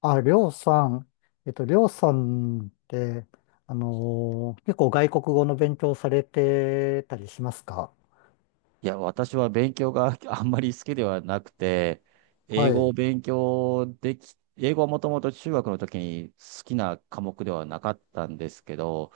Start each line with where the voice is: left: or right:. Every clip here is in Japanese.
left: あ、りょうさん、りょうさんって、結構外国語の勉強されてたりしますか？
right: いや、私は勉強が あんまり好きではなくて、
left: は
right: 英語を
left: い。
right: 勉強でき、英語はもともと中学の時に好きな科目ではなかったんですけど、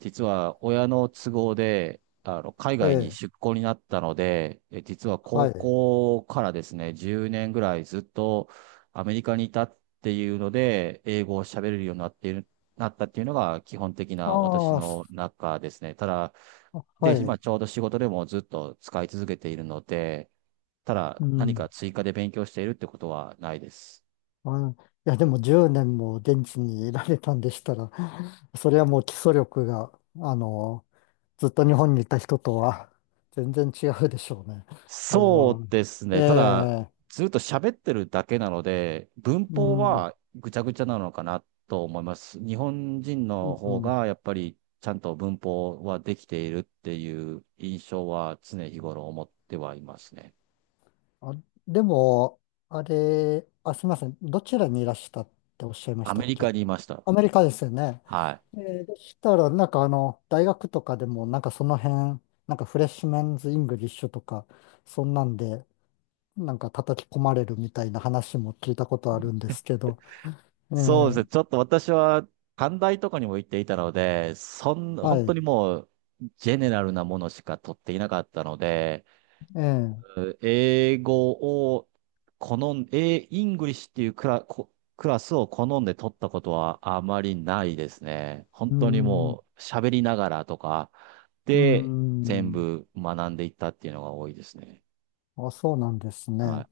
right: 実は親の都合で、海
left: え
right: 外に
left: え、
right: 出向になったので、実は
left: は
right: 高
left: い。
right: 校からですね、10年ぐらいずっとアメリカにいたっていうので、英語を喋れるようになっている、なったっていうのが基本的な私
left: ああ、す、
right: の中ですね。ただ、
left: は
right: で、今ちょ
left: い。
right: うど仕事でもずっと使い続けているので、ただ
left: う
right: 何か
left: ん。
right: 追加で勉強しているってことはないです。
left: あ、いや、でも10年も現地にいられたんでしたら、それはもう基礎力が、あのーずっと日本にいた人とは全然違うでしょうね。それ
right: そ
left: は。
right: うです
left: え
right: ね。ただ、
left: え、
right: ずっと喋ってるだけなので、文
left: う
right: 法
left: ん、
right: はぐちゃぐちゃなのかなと思います。日本人
left: う
right: の方
left: ん。
right: がやっぱりちゃんと文法はできているっていう印象は常日頃思ってはいますね。
left: あ、でも、あれ、あ、すみません。どちらにいらしたっておっしゃいまし
right: ア
left: た
right: メ
left: っ
right: リカ
left: け？
right: にいました。
left: アメリカですよね。
right: はい。
left: えー、でしたら、なんかあの、大学とかでも、なんかその辺、なんかフレッシュメンズ・イングリッシュとか、そんなんで、なんか叩き込まれるみたいな話も聞いたことあるんですけど、え
right: そうですね。
left: ー、
right: ちょっと私は短大とかにも行っていたので、
left: は
right: 本当
left: い、
right: にもうジェネラルなものしか取っていなかったので、
left: えー、
right: 英語を好ん、英、イングリッシュっていうクラ、こクラスを好んで取ったことはあまりないですね。本
left: うー
right: 当に
left: ん、う
right: もう喋りながらとか
left: ー
right: で全
left: ん、
right: 部学んでいったっていうのが多いですね。
left: あ、そうなんです
right: はい。
left: ね。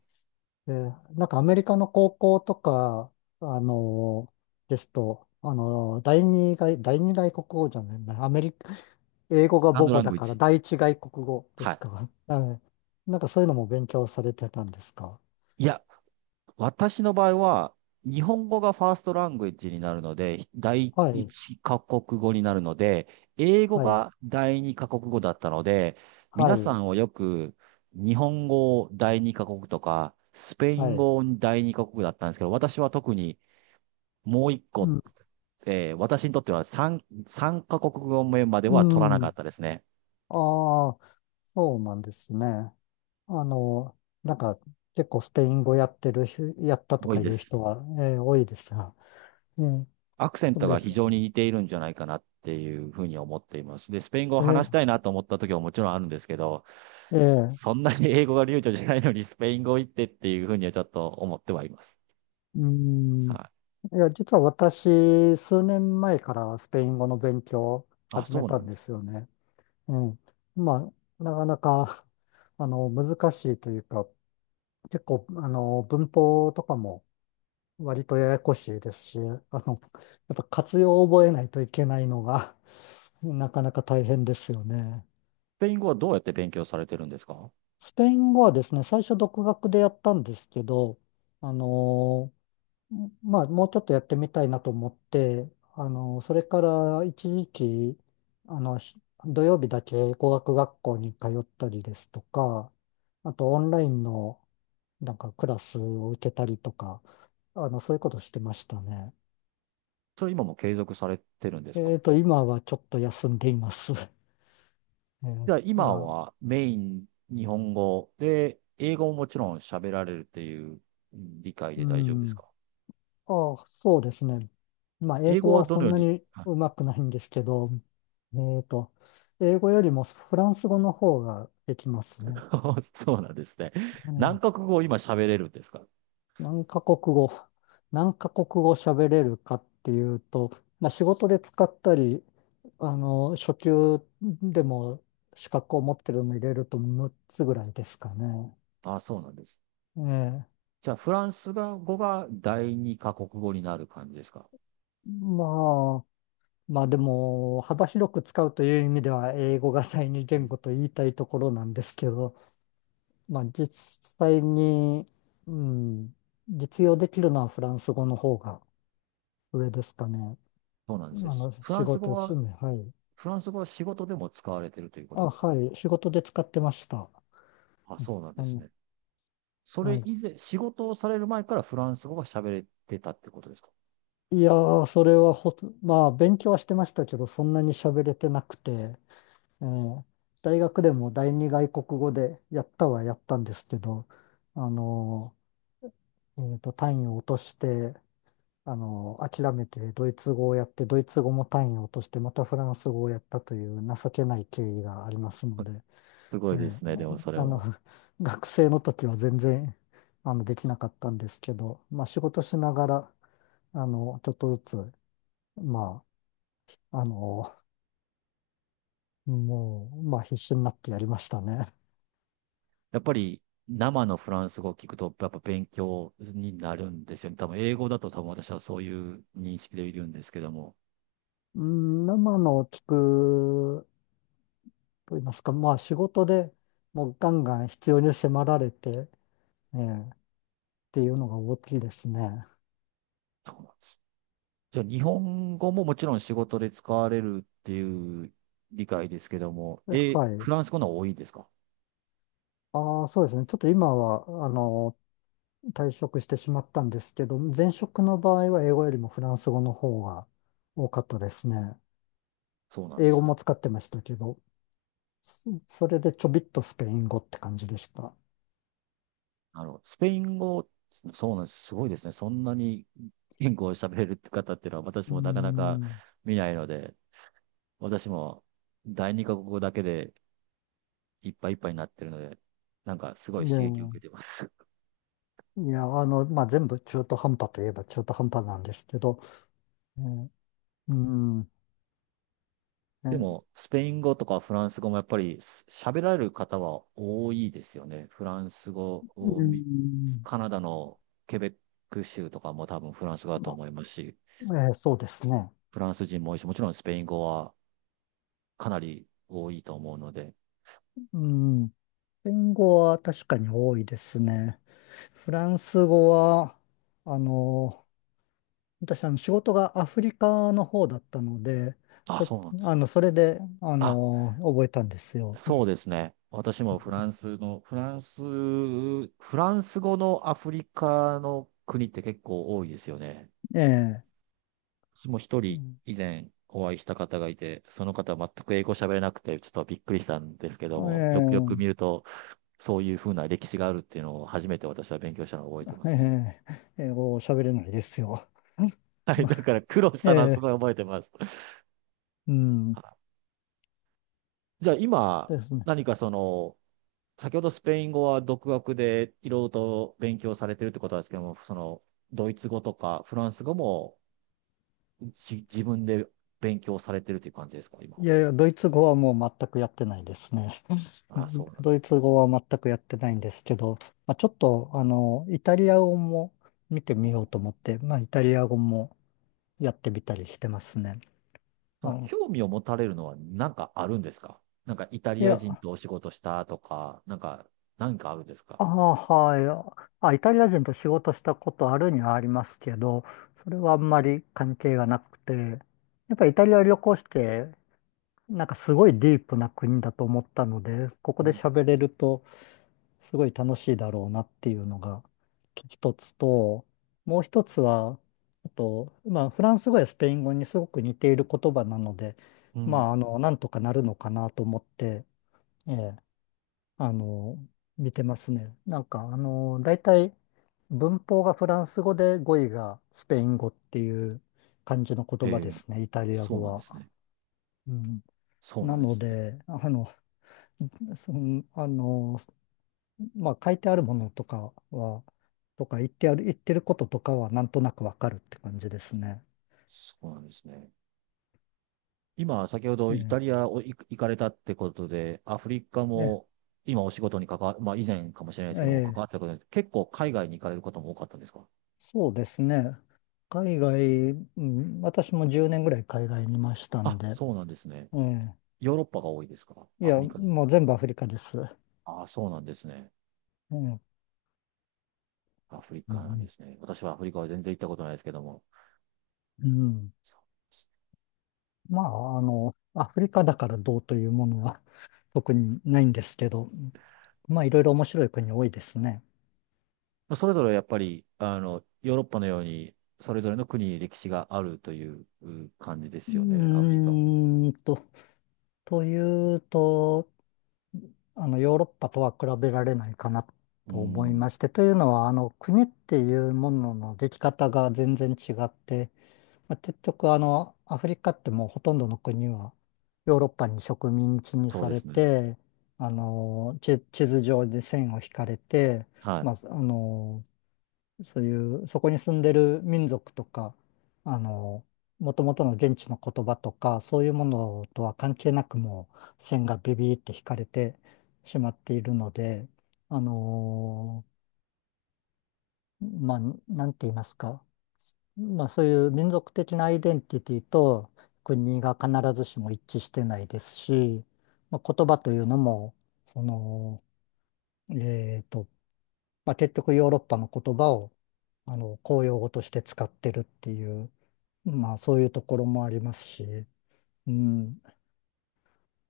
left: えー、なんかアメリカの高校とか、あのーですと、第二外、第二外国語じゃないな、アメリカ、英語
right: セ
left: が
right: カン
left: 母
right: ド
left: 語
right: ラン
left: だ
right: グイッ
left: から
right: ジ。
left: 第一外国語で
right: は
left: す
right: い。
left: か？はい。なんかそういうのも勉強されてたんですか？
right: いや、私の場合は、日本語がファーストラングエッジになるので、第
left: はい、
right: 一カ国語になるので、英語
left: はい、
right: が第二カ国語だったので、
left: は
right: 皆さ
left: い、
right: んはよく日本語を第二カ国とか、スペイ
left: は
right: ン
left: い。
right: 語を第二カ国だったんですけど、私は特にもう一
left: う
right: 個、
left: ん、
right: 私にとっては三カ国語目まで
left: う
right: は取らなかっ
left: ん。
right: たですね。
left: ああ、そうなんですね。あの、なんか結構スペイン語やってる人、やったと
right: 多い
left: かい
right: で
left: う
right: す。
left: 人は、えー、多いですが。うん、
right: アクセン
left: そう
right: ト
left: で
right: が非
left: す。
right: 常に似ているんじゃないかなっていうふうに思っています。で、スペイン語を
left: え
right: 話し
left: ー、
right: たいなと思った時はもちろんあるんですけど、
left: え
right: そ
left: え、
right: んなに英語が流暢じゃないのにスペイン語行ってっていうふうにはちょっと思ってはいます。
left: うん。い
right: は
left: や、実は私、数年前からスペイン語の勉強を
right: い。あ、
left: 始め
right: そう
left: た
right: なん
left: ん
right: で
left: で
right: す。
left: すよね。うん。まあ、なかなか、あの、難しいというか、結構、あの、文法とかも割とややこしいですし、あの、やっぱ活用を覚えないといけないのが、なかなか大変ですよね。
right: スペイン語はどうやって勉強されてるんですか？
left: スペイン語はですね、最初独学でやったんですけど、あの、まあ、もうちょっとやってみたいなと思って、あの、それから一時期、あの、し、土曜日だけ語学学校に通ったりですとか、あとオンラインのなんかクラスを受けたりとか、あの、そういうことしてましたね。
right: それ今も継続されてるんですか？
left: 今はちょっと休んでいます。えー
right: じゃあ今
left: が、
right: はメイン日本語で、英語ももちろん喋られるっていう理解
left: う
right: で大丈夫です
left: ん。
right: か？
left: ああ、そうですね。まあ、英
right: 英
left: 語
right: 語は
left: は
right: ど
left: そ
right: の
left: ん
right: よう
left: な
right: に、
left: に
right: はい。
left: うまくないんですけど、えっと、英語よりもフランス語の方ができますね。
right: そうなんですね。
left: う
right: 何
left: ん、
right: カ国語を今喋れるんですか？
left: 何カ国語、何カ国語喋れるかっていうと、まあ、仕事で使ったり、あの、初級でも資格を持ってるの入れると6つぐらいですかね。
right: あ、そうなんです。
left: ええ、
right: じゃあ、フランス語が第二カ国語になる感じですか？
left: まあ、まあでも、幅広く使うという意味では、英語が第二
right: う
left: 言
right: ん、
left: 語と言いたいところなんですけど、まあ実際に、うん、実用できるのはフランス語の方が上ですかね。
right: そうなん
left: あ
right: ですね。
left: の、
right: フラ
left: 仕
right: ンス
left: 事、
right: 語
left: 趣
right: は、
left: 味、はい。
right: フランス語は仕事でも使われてるというこ
left: あ、
right: とですか？
left: はい、仕事で使ってました。
right: あ、そうなんで
left: あ
right: す
left: の、
right: ね。そ
left: は
right: れ
left: い。
right: 以前、仕事をされる前からフランス語が喋れてたってことですか？
left: いやー、それはほと、まあ勉強はしてましたけど、そんなに喋れてなくて、えー、大学でも第二外国語でやったはやったんですけど、あの、単位を落として、あの、諦めてドイツ語をやって、ドイツ語も単位を落として、またフランス語をやったという情けない経緯がありますの で、
right: すご
left: え
right: いで
left: え、
right: すね。でもそれ
left: あの、
right: も。
left: 学生の時は全然、あの、できなかったんですけど、まあ、仕事しながら、あの、ちょっとずつ、まあ、あの、もう、まあ、必死になってやりましたね。
right: やっぱり生のフランス語を聞くと、やっぱ勉強になるんですよね。多分英語だと多分私はそういう認識でいるんですけども。
left: うん、生のを聞くと言いますか、まあ、仕事でもうガンガン必要に迫られて、ええ、っていうのが大きいですね。
right: そうなんです。じゃあ、日本語ももちろん仕事で使われるっていう理解ですけども、
left: は
right: え、フ
left: い。
right: ランス語の方が多いですか？
left: ああ、そうですね。ちょっと今は、あの、退職してしまったんですけど、前職の場合は英語よりもフランス語の方が多かったですね。
right: そうなんで
left: 英語
right: すね。
left: も使ってましたけど、そ、それでちょびっとスペイン語って感じでした。
right: なるほど。スペイン語、そうなんです。すごいですね。そんなに言語を喋れるって方っていうのは私
left: うー
right: もなかなか
left: ん。
right: 見ないので、私も第二カ国語だけでいっぱいいっぱいになってるので、なんかすご
left: で
right: い刺激を
left: も、
right: 受けてます。
left: いや、あの、まあ、全部中途半端といえば中途半端なんですけど、えー、うーん、え
right: で
left: ー、
right: も、スペイン語とかフランス語もやっぱり喋られる方は多いですよね。フランス語
left: う
right: を
left: ー
right: 見
left: ん、
right: カナダのケベック州とかも多分フランス語だと
left: ま
right: 思いますし、
left: あ、えー、そうですね。
right: フランス人も多いし、もちろんスペイン語はかなり多いと思うので、
left: うーん。スペイン語は確かに多いですね。フランス語は、あの、私、あの、仕事がアフリカの方だったので、
right: あ、
left: そ、
right: そうなんです。
left: あの、それで、あ
right: あ、
left: の、覚えたんですよ。
right: そうですね。私もフランス語のアフリカの国って結構多いですよね。
left: ええ、
right: 私も一
left: う
right: 人
left: ん、
right: 以前お会いした方がいて、その方は全く英語喋れなくて、ちょっとびっくりしたんですけども、よくよく見
left: え
right: ると、そういうふうな歴史があるっていうのを初めて私は勉強したのを覚えてま
left: え、
right: すね。
left: ええ、英語を喋れないですよ。
right: はい。だ から苦労し
left: え
right: たのはす
left: え、
right: ごい覚えてます。
left: うん、
right: はい。じゃあ今、
left: ですね。
right: 何かその、先ほどスペイン語は独学でいろいろと勉強されてるってことなんですけども、その、ドイツ語とかフランス語も自分で勉強されてるという感じですか、今。
left: いやいや、ドイツ語はもう全くやってないですね。
right: ああ、そうな んで
left: ドイ
right: す。
left: ツ語は全くやってないんですけど、まあ、ちょっと、あの、イタリア語も見てみよう
right: お、
left: と思って、まあ、イタリア語もやってみたりしてますね。
right: そ
left: あ
right: の
left: の、
right: 興味を持たれるのは何かあるんですか？なんかイタ
left: い
right: リア
left: や、
right: 人とお仕事したとか、なんか、何かあるんですか？
left: ああ、はい。あ、イタリア人と仕事したことあるにはありますけど、それはあんまり関係がなくて、やっぱりイタリア旅行して、なんかすごいディープな国だと思ったので、ここ
right: う
left: で
right: ん。
left: 喋れると、すごい楽しいだろうなっていうのが一つと、もう一つは、あと、まあ、フランス語やスペイン語にすごく似ている言葉なので、
right: う
left: ま
right: ん。
left: あ、あの、なんとかなるのかなと思って、ええ、あの、見てますね。なんか、あの、大体、文法がフランス語で語彙がスペイン語っていう感じの
right: へ
left: 言葉で
right: え、
left: すね、イタリア
right: そう
left: 語
right: なんです
left: は。
right: ね。
left: うん、
right: そう
left: な
right: なんで
left: の
right: すね。
left: で、あの、そのあの、まあ書いてあるものとかは、とか言ってある、言ってることとかはなんとなくわかるって感じですね。
right: そうなんですね。今、先ほど
left: え
right: イタ
left: え、
right: リアを行かれたってことで、アフリカ
left: え
right: も今お仕事にまあ以前かもしれないですけども、関
left: え、
right: わ
left: え
right: って
left: え、
right: たことで、結構海外に行かれることも多かったんですか？
left: そうですね。海外、うん、私も10年ぐらい海外にいましたん
right: あ、
left: で、
right: そうなんですね。
left: え
right: ヨーロッパが多いですか？
left: え、い
right: アフ
left: や、
right: リカです。
left: もう全部アフリカです。
right: ああ、そうなんですね。
left: ええ、うん、
right: アフリ
left: う
right: カなんで
left: ん、
right: すね。私はアフリカは全然行ったことないですけども。
left: うん、
right: そうです。
left: まあ、あの、アフリカだからどうというものは 特にないんですけど、まあ、いろいろ面白い国多いですね。
right: まあそれぞれやっぱり、あの、ヨーロッパのように、それぞれの国に歴史があるという感じで
left: う
right: すよね、アフリカも。
left: ーんと、というと、あの、ヨーロッパとは比べられないかな
right: う
left: と思い
right: ん、
left: まして、というのは、あの、国っていうもののでき方が全然違って、まあ、結局、あの、アフリカってもうほとんどの国はヨーロッパに植民地に
right: そう
left: さ
right: で
left: れ
right: すね。
left: て、あの、地、地図上で線を引かれて、
right: はい。
left: まあ、あの、そういう、そこに住んでる民族とか、あの、もともとの現地の言葉とか、そういうものとは関係なくもう線がビビーって引かれてしまっているので、あの、まあ、なんて言いますか。まあ、そういう民族的なアイデンティティと国が必ずしも一致してないですし、まあ、言葉というのも、その、えっと、まあ、結局ヨーロッパの言葉をあの公用語として使ってるっていう、まあそういうところもありますし、うん、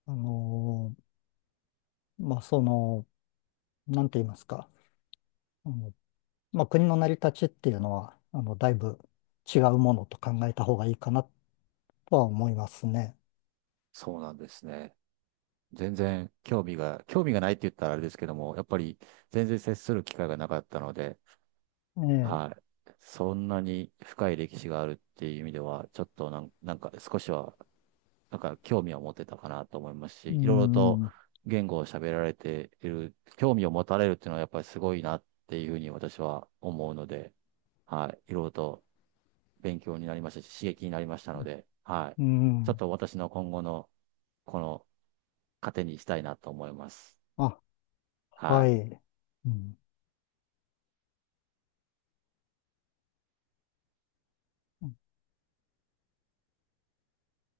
left: あの、まあその、なんて言いますか、あの、まあ、国の成り立ちっていうのは、あのだいぶ違うものと考えた方がいいかなとは思いますね。
right: そうなんですね。全然興味が、興味がないって言ったらあれですけども、やっぱり全然接する機会がなかったので、
left: ええ、
right: はい。そんなに深い歴史があるっていう意味では、ちょっとなんか少しは、なんか興味を持てたかなと思います
left: う
right: し、いろいろと
left: ん、
right: 言語を喋られている、興味を持たれるっていうのはやっぱりすごいなっていうふうに私は思うので、はい。いろいろと勉強になりましたし、刺激になりましたので、はい。
left: う
right: ちょっ
left: ん、
right: と私の今後の、この糧にしたいなと思います。
left: あ、
right: は
left: は
right: い。
left: い。うん